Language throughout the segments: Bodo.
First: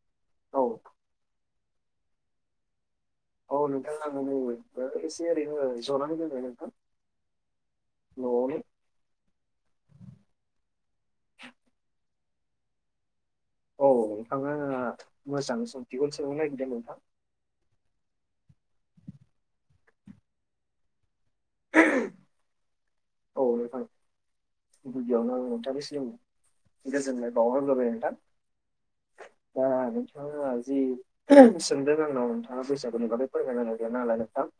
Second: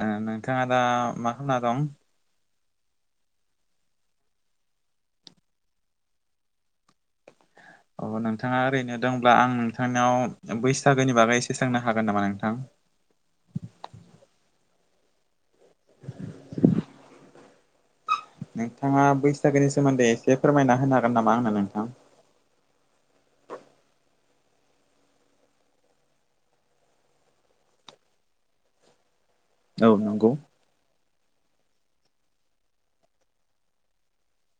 अ औ नोंथाङा दा मा खना दं? औ नोंथां आं नै एसे ओरैनो जनानै दोंङो नोंथां। अ न'आवनो नोंथाङा ओरैनो दंब्ला। आं नोंथांनियाव बैसागोनि बागै एसे स्रांनो हागोन नामा नोंथां? औ नोंथाङा मोजां सोंथिखौनो सोंनो नागिरदों नोंथां। नोंथाङा बैसागोनि सोमोन्दै एसे फोरमायना होनो हागोन नामा आंनो नोंथां। औ नोंथां गिबियावनो आं नोंथांसिम गोजोननाय बावहग्रोबाय नोंथां। दा औ नंगौ नोंथाङा जि सोंदों आंनाव नोंथाङा बैसागुनि बागै फोरमायननाय गैया नालाय नोंथां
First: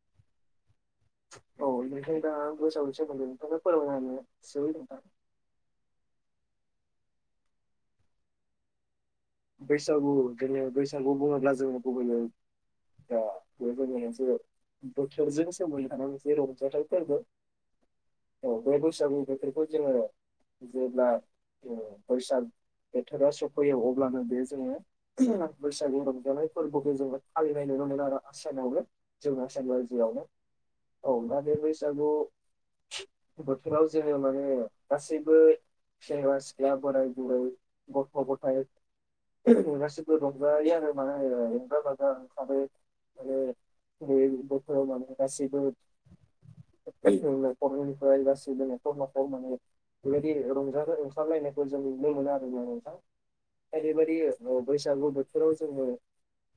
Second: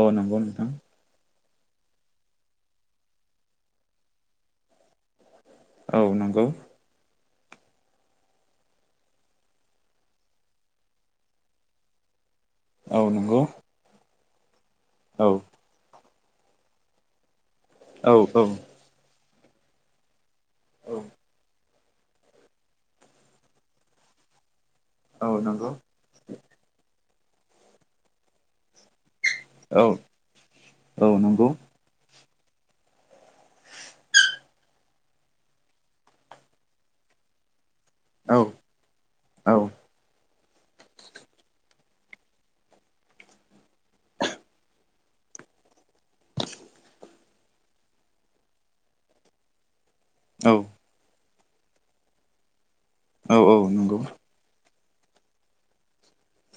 औ नंगौ नोंथां। औ बेनिफ्राय दा बैसागोनि सोमोनदै फोरमायना होनो सै औ नंगौ। बैसागु जों बैसागु बुङोब्ला जोङो गुबैयै औ नंगौ। जोंनिसे औ बोथोरजों सोम थानांग मोनसे रंजाथाइ फोरबो। औ बे बैसागु बेफोरखौ जोङो जेब्ला बैसाग बोथोरा सफैयो अब्लानो बे औ जोङो नंगौ बैसागु रंजानाय फोरबोखौ जों फालिनाय नुनो मोनो आरो आसामावबो जों आसाम औ रायआवनो औ दा बे बैसागु बोथोराव जोंङो माने गासैबो सेंग्रा सिख्ला बोराय बुरै गथ' औ गथाय औ गासिबो रंजायो आरो माने रोजा बिजि ओंखारो माने बे बोथोराव माने गासैबो नखर निफ्राय गासैबो नखर नखर माने बायदि औ रंजानाय [unintelligible] औ नंगौ ओरैबादि बैसागु बोथोराव जोंङो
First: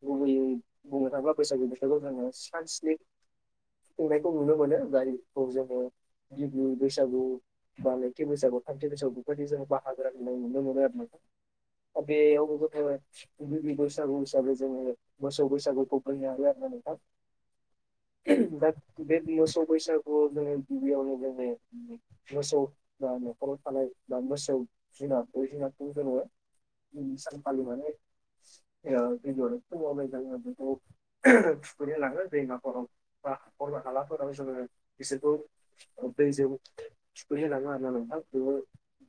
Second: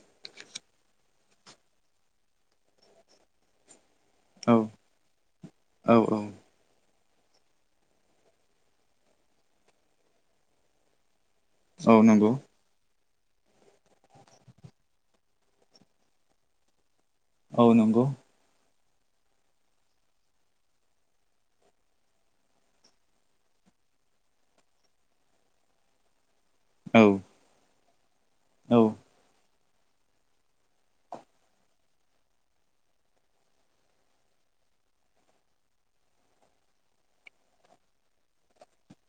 गुबैयै बुंनो थाङोबा बैसागु बोथोरखौ जोंङो सान स्नि सोंनायखौ औ नुनो मोनो गारिखौ जोङो औ दुइ बैसागु बा लोखि बैसागु थामथि बैसागु बेबायदि जोंङो बाहागोन होननाय नुनो मोनो आरो ना। औ आ नंगौ बेबो गथबाय। नैबि बैसागु हिसाबै जोङो मोसौ बैसागुखौ बो हायो आरो ना नोंथां औ नंगौ दा बे मोसौ बैसाागु जोङो गिबियावनो जोङो मोसौ न'खराव थानाय बा मोसौ जुनार बै जुनारखौ जोङो औ सानफालिलि माने औ [unintelligible] थुखैनो लाङो दैमाफोराव बा हाखर बा हालाफोराव जोङो बिसोरखौ दैजों थुखैनो लाङो आरो नोंथां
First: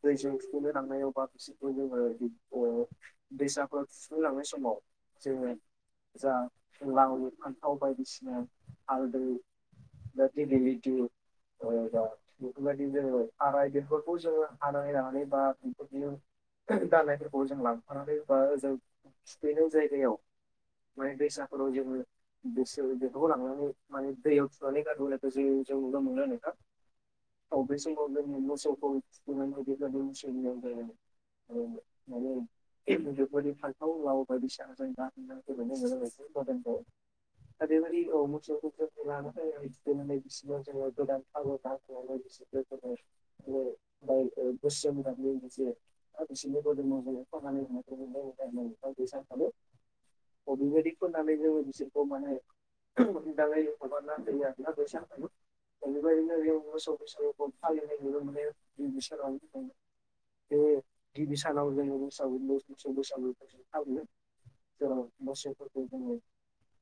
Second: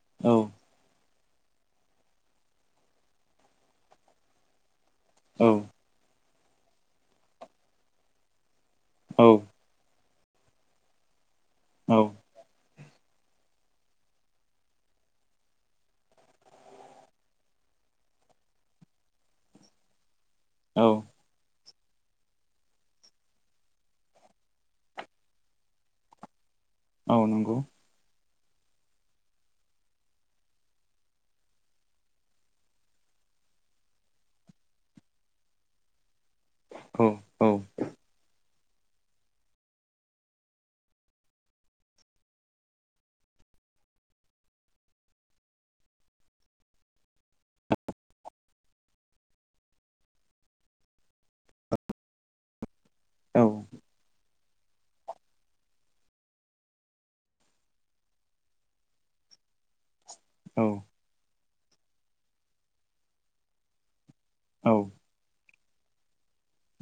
दैजों औ थुखैनो लांनायाव बा बिसोरखौ जोङो बि दैसाफोर थुखैनो लांनाय समाव औ जोङो जा लाव फान्थाव बायदिसिना हाल औ बा दिगिलिति ओ बा बेफोरबादि जोङो थाराइ बेफोरखौ जोङो हानानै लानानै बा [unintelligible] दालानायफोरखौ जों लांफानानै बा जों थुखैनो जायगायाव औ माने दैसाफोराव जोङो बेसे बेखौ लांनानै माने दैयाव थुनानै गारबोनाय जों नुनो मोनो नोंथां औ बे [unintelligible] [unintelligible] [unintelligible] औ औ दा बे बादि औ मोसौ [unintelligible] [unintelligible] [unintelligible] अ बिबादि फोनानै जों बिसोरखौ माने औ [unintelligible] दा बेबायदिनो बेयाव मोसौ बैसागुखौ फालिनायखौबो माने गिबि सानाव औ गिबि सानाव जोङो बोसागु मस बोसागु थाबनो जेराव दसेफोरखौ जोंयो।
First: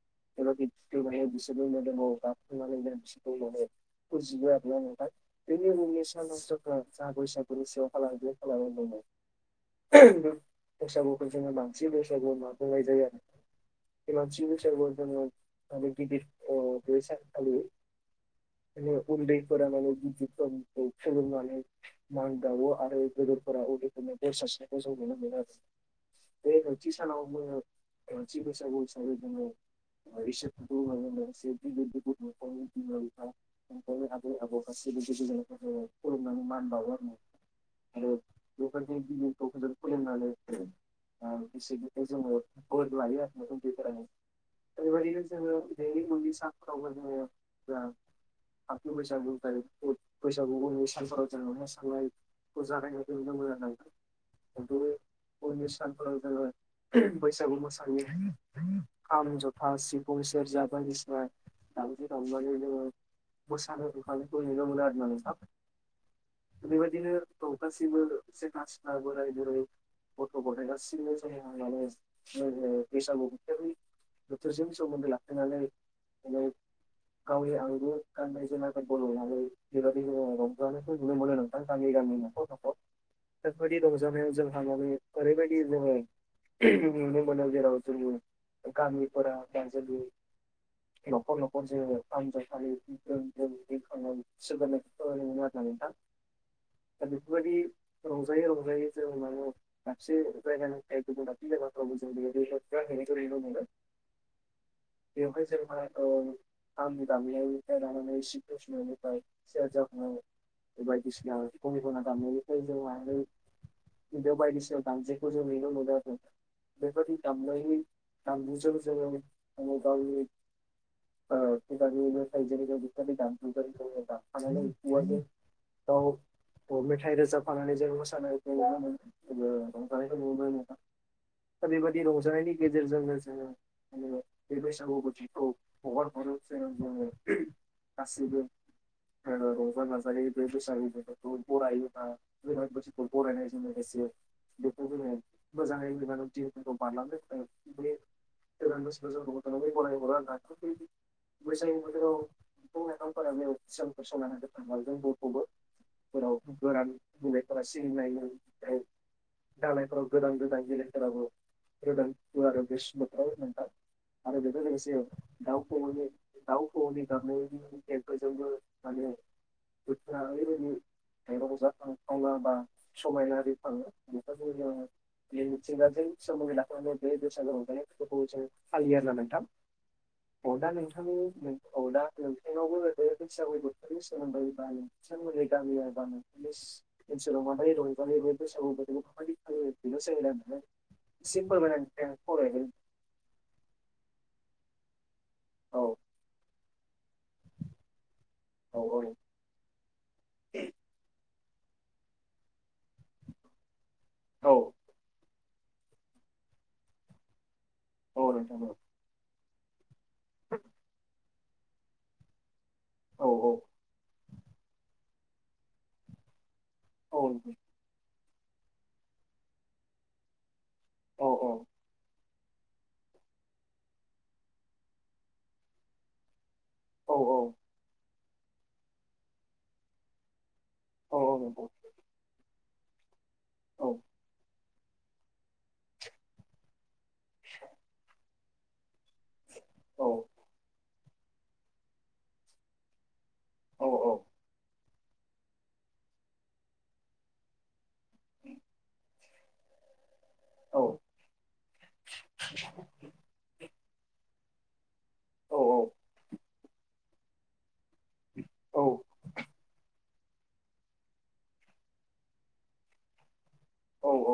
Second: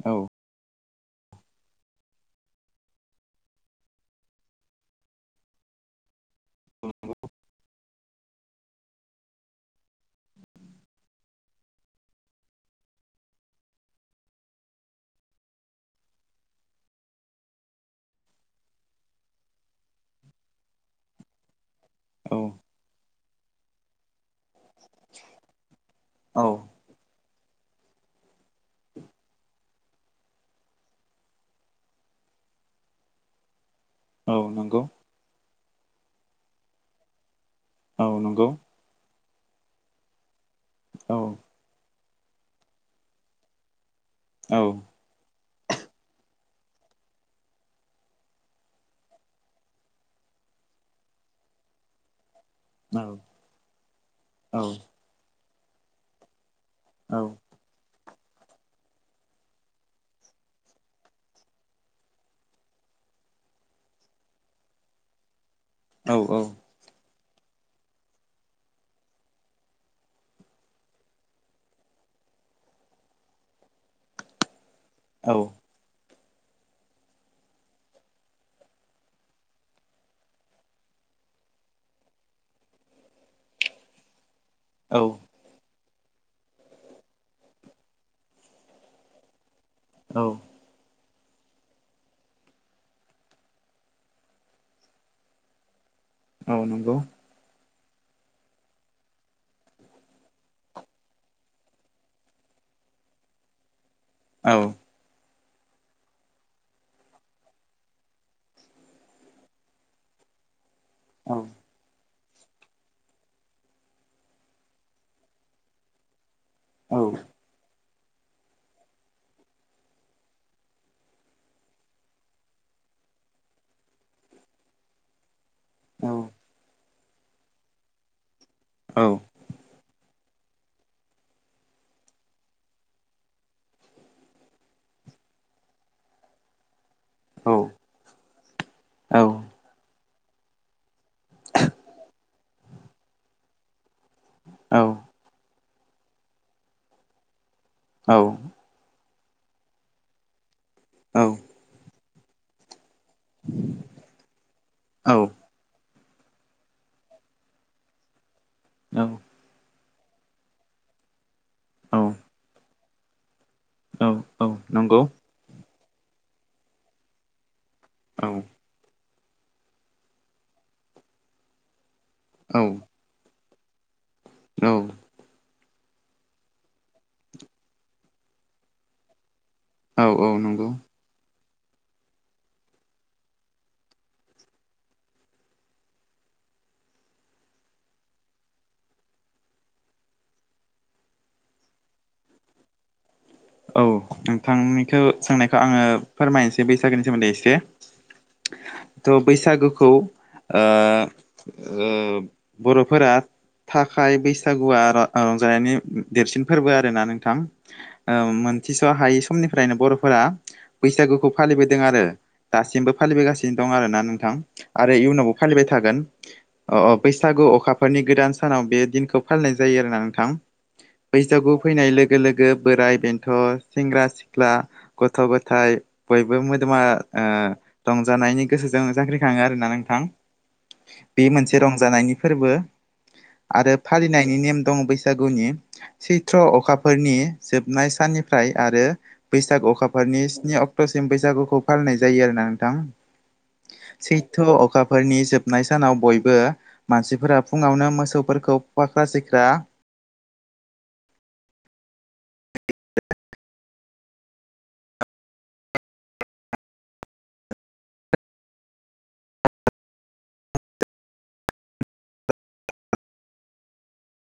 औ। एरभिन बिफोर माने बिसोरबो मोदोमायोब्ला बिफोर माने मोनदांथिखौ माने इखौ जियो आरोना नोंथां बिनि मुंनिस थान नस्थ'फोर थार बैसागुनि सिंआव खालाय बे खालामनो उहुम बैसागुखौ जोङो बांसिन बैसागु माखौराय जायो आरो। बे मानसिनि बैसागुआव जोंयो ओ बिदिर ओ बेसानखालि माने उन्दैफोरा माने बिजिर फोरनिफ्राय सोलोंनानै मान‌ औ बावो आरो गोदोरफोरा उनदै फोरनो बोर औ सारस्रिनाय [unintelligible] थि सानावबो थि बैसागो हिसाबै जोङो [unintelligible] [unintelligible] खुलुमनानै औ नंगौ मान बावो औ नंगौ औ [unintelligible] [unintelligible] बोर लायो औ बेबायदिनो जोङो दैमुनि साफ्रावयो आरो जोङो गोरान थामथि बैसागुनि फ्राय रै मुङै फैसागुबावलुस सान फालावयारजों ननि मानसि साननाय औ जागायनायखौ नुनो मोयोनायै। औ मोनद ओयद उननि सानफोराव जोङो उहुम बैसागु मोसाना आंनि खाम जथा सिफुं सेर्जा बादिसिना। दावजो दावलानि जोंयो मोसानो बिफांनिखौ नुनो मोनो आरोना नोंथां। औ औ। बेबायदिनो औ गासिबो जेंहास-सिख्ला बोराय बुरै गथ' गथाय गासिबबो जोंहा माने लोगो बैसागु बोथोरनि बोथोरजों सोमोन्दो औ लाखिनानै दिनै गावनि आंगो गाननाय जोमनाय बायद बल आव नै जिल्ला बे जिउआव रंजानायखौ नुनो मोनो नोंथां गामि गामि नो। बेफोरबायदि रंजानायाव जोंहाननि ओरैबायदि जोङो उहुम नुनोमोन जेराव जोंयो गामिफोरा बानजालु औ न'खर न'खर जोंयो फानजयखालि उ ओं गोम रिंखांनायनि सोमोनां औ नोंगौ आरोना नोंथां। औ नंगौ। दा बेफोरबायदि रंजायै रंजायै जों होननानै। दाबसे जायगानिफ्राइ गुबुन दाबसे जायगाफ्रावबो जों नुयोदि जोंफ्राय हैनायखौ ओरैनो नुनो औ। बेवहाय जेनबा औ। आंनि गामियावनिफ्राय लानानै सिमब्रे सिउननिफ्राय सियार जाखांनाय बायदिसिना बिफं निग नाजाम ननिफ्राइ। औ आनै जों बेयाव बायदिसिना दामजेखखौ जों नुयनो मोनो आरो। औ नंगौ औ बेबायदि दामजायै दामलुजों जोंयो मजांलि औ बिबायदिनो जों जेरैबो बिफोरलि दामजु जेरै रिंखावलायनाय दामफाननानै बेवायजों औ अ मेथाइ रोजाबफानानै जों मोसानायखौ नु मोनो। जोंयो रंजानायखौ नुनो मोना दा बेबायदि रंजानायनि गेजेरजोंनो जोंयो आंनो नाङा बे बैसागु बोथिखौ हगार हरो जेराव जोंयो औ। गासिबबो ओयो रंजा गाजायै बे बैसागु बोथोरखौ बरायोना। गोदान बोसोरखौ बरायनायजों लोगोसे उ औ। जोंयो मोजाङै उलिमानद दि दमफारलांनो जोंयो उथुमे औ गोदान मानसि जों गलाथ बैसायोाव बिफां लाइफां खालामनाय अजानफोर सनानै होाग थाल जों बयखौबोफोराव गोरान बुंनायफोरा सिबिनाय दालानायफोराव गोदान गोदान गेलेफोराबो [unintelligible] [unintelligible] दाउ फ दाउ [unintelligible] [unintelligible] [unintelligible] औ बोथोरा ओरैबाय [unintelligible] बा औ समायना रिंखांङो [unintelligible] मिथिंगाजै सोमोनायना फरा मेद बे दोरसाननावहाय माने उहु गुरसे फालियो आरोना नोंथां औ नंगौ दा नों नोंथांनि प्लैद औना नों हेंयावबो होदे बैससागु बोथोरनि सोमोन्दै बायो बिथांमोननि गामि गामि बेस ओनसोलाव माबाय रंबानाय बे बैसागु बोदोनखौ फालि फालियो बिनो सोमो नांफ्राय। सिम फोरमायनाय नोंथां खावलायहरनाय औ नोंथांनिखौ सोंनायखौ आङो औ फोरमायनोसै बैसागोनि सोमोन्दै एसे। औ थ' बैसागुखौ ओयो ओयो बर'फोरा थाखाय औ बैसागुआ र ओ रंजानायनि देरसिन फोरबो आर ना नोंथां। ओ औ नोंथां मोनथिस' हायै समनिफ्रायनो बर'फोरा बैसागुखौ फालिबोदों आरो। दासिमबो औ औ फालिबोगासिनो दं आरो ना नोंथां आरो इयुनावबो फालिबाय थागोन। अ अ औ बैसागु अखाफोरनि गोदान सानाव बे दिनखौ फालिनाय जायो आरोना नोंथां। औ बैसागु फैनाय लोगो लोगो बोराइ बेन्थ' सेंग्रा सिख्ला गथ' गथाय बयबो मोदोमा औ ओ औ। रंजानायनि गोसोजों जांख्रि खाङो आरोना नोंथां औ बे औ मोनसे नंगौ रंजानायनि फोरबो आरो औ फालिनायनि नेम दं बैसागुनि चैत्र अखाफोरनि जोबनाय साननिफ्राय आरो बैसागु अखाफोरनि औ स्नि अक्ट'सिम बैसागुखौ फालिनाय जायो आरोोना नोंथां। औ औ सैथ' अखाफोरनि जोब हाबनाय सानाव बयबो मानसिफोरा फुङावनो मोसौफोरखौ फाख्रा सिख्रा औ। औ औ। औ। औ औ।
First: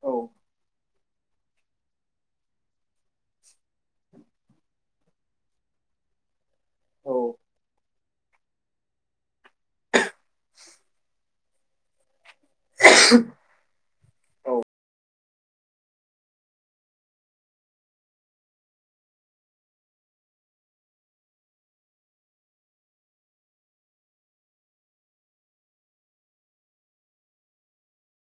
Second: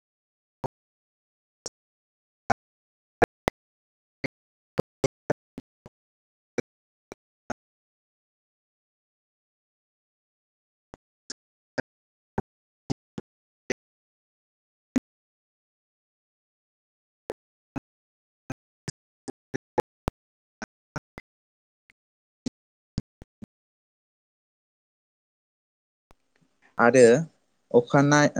औ। औ। औ। आरो अखानाय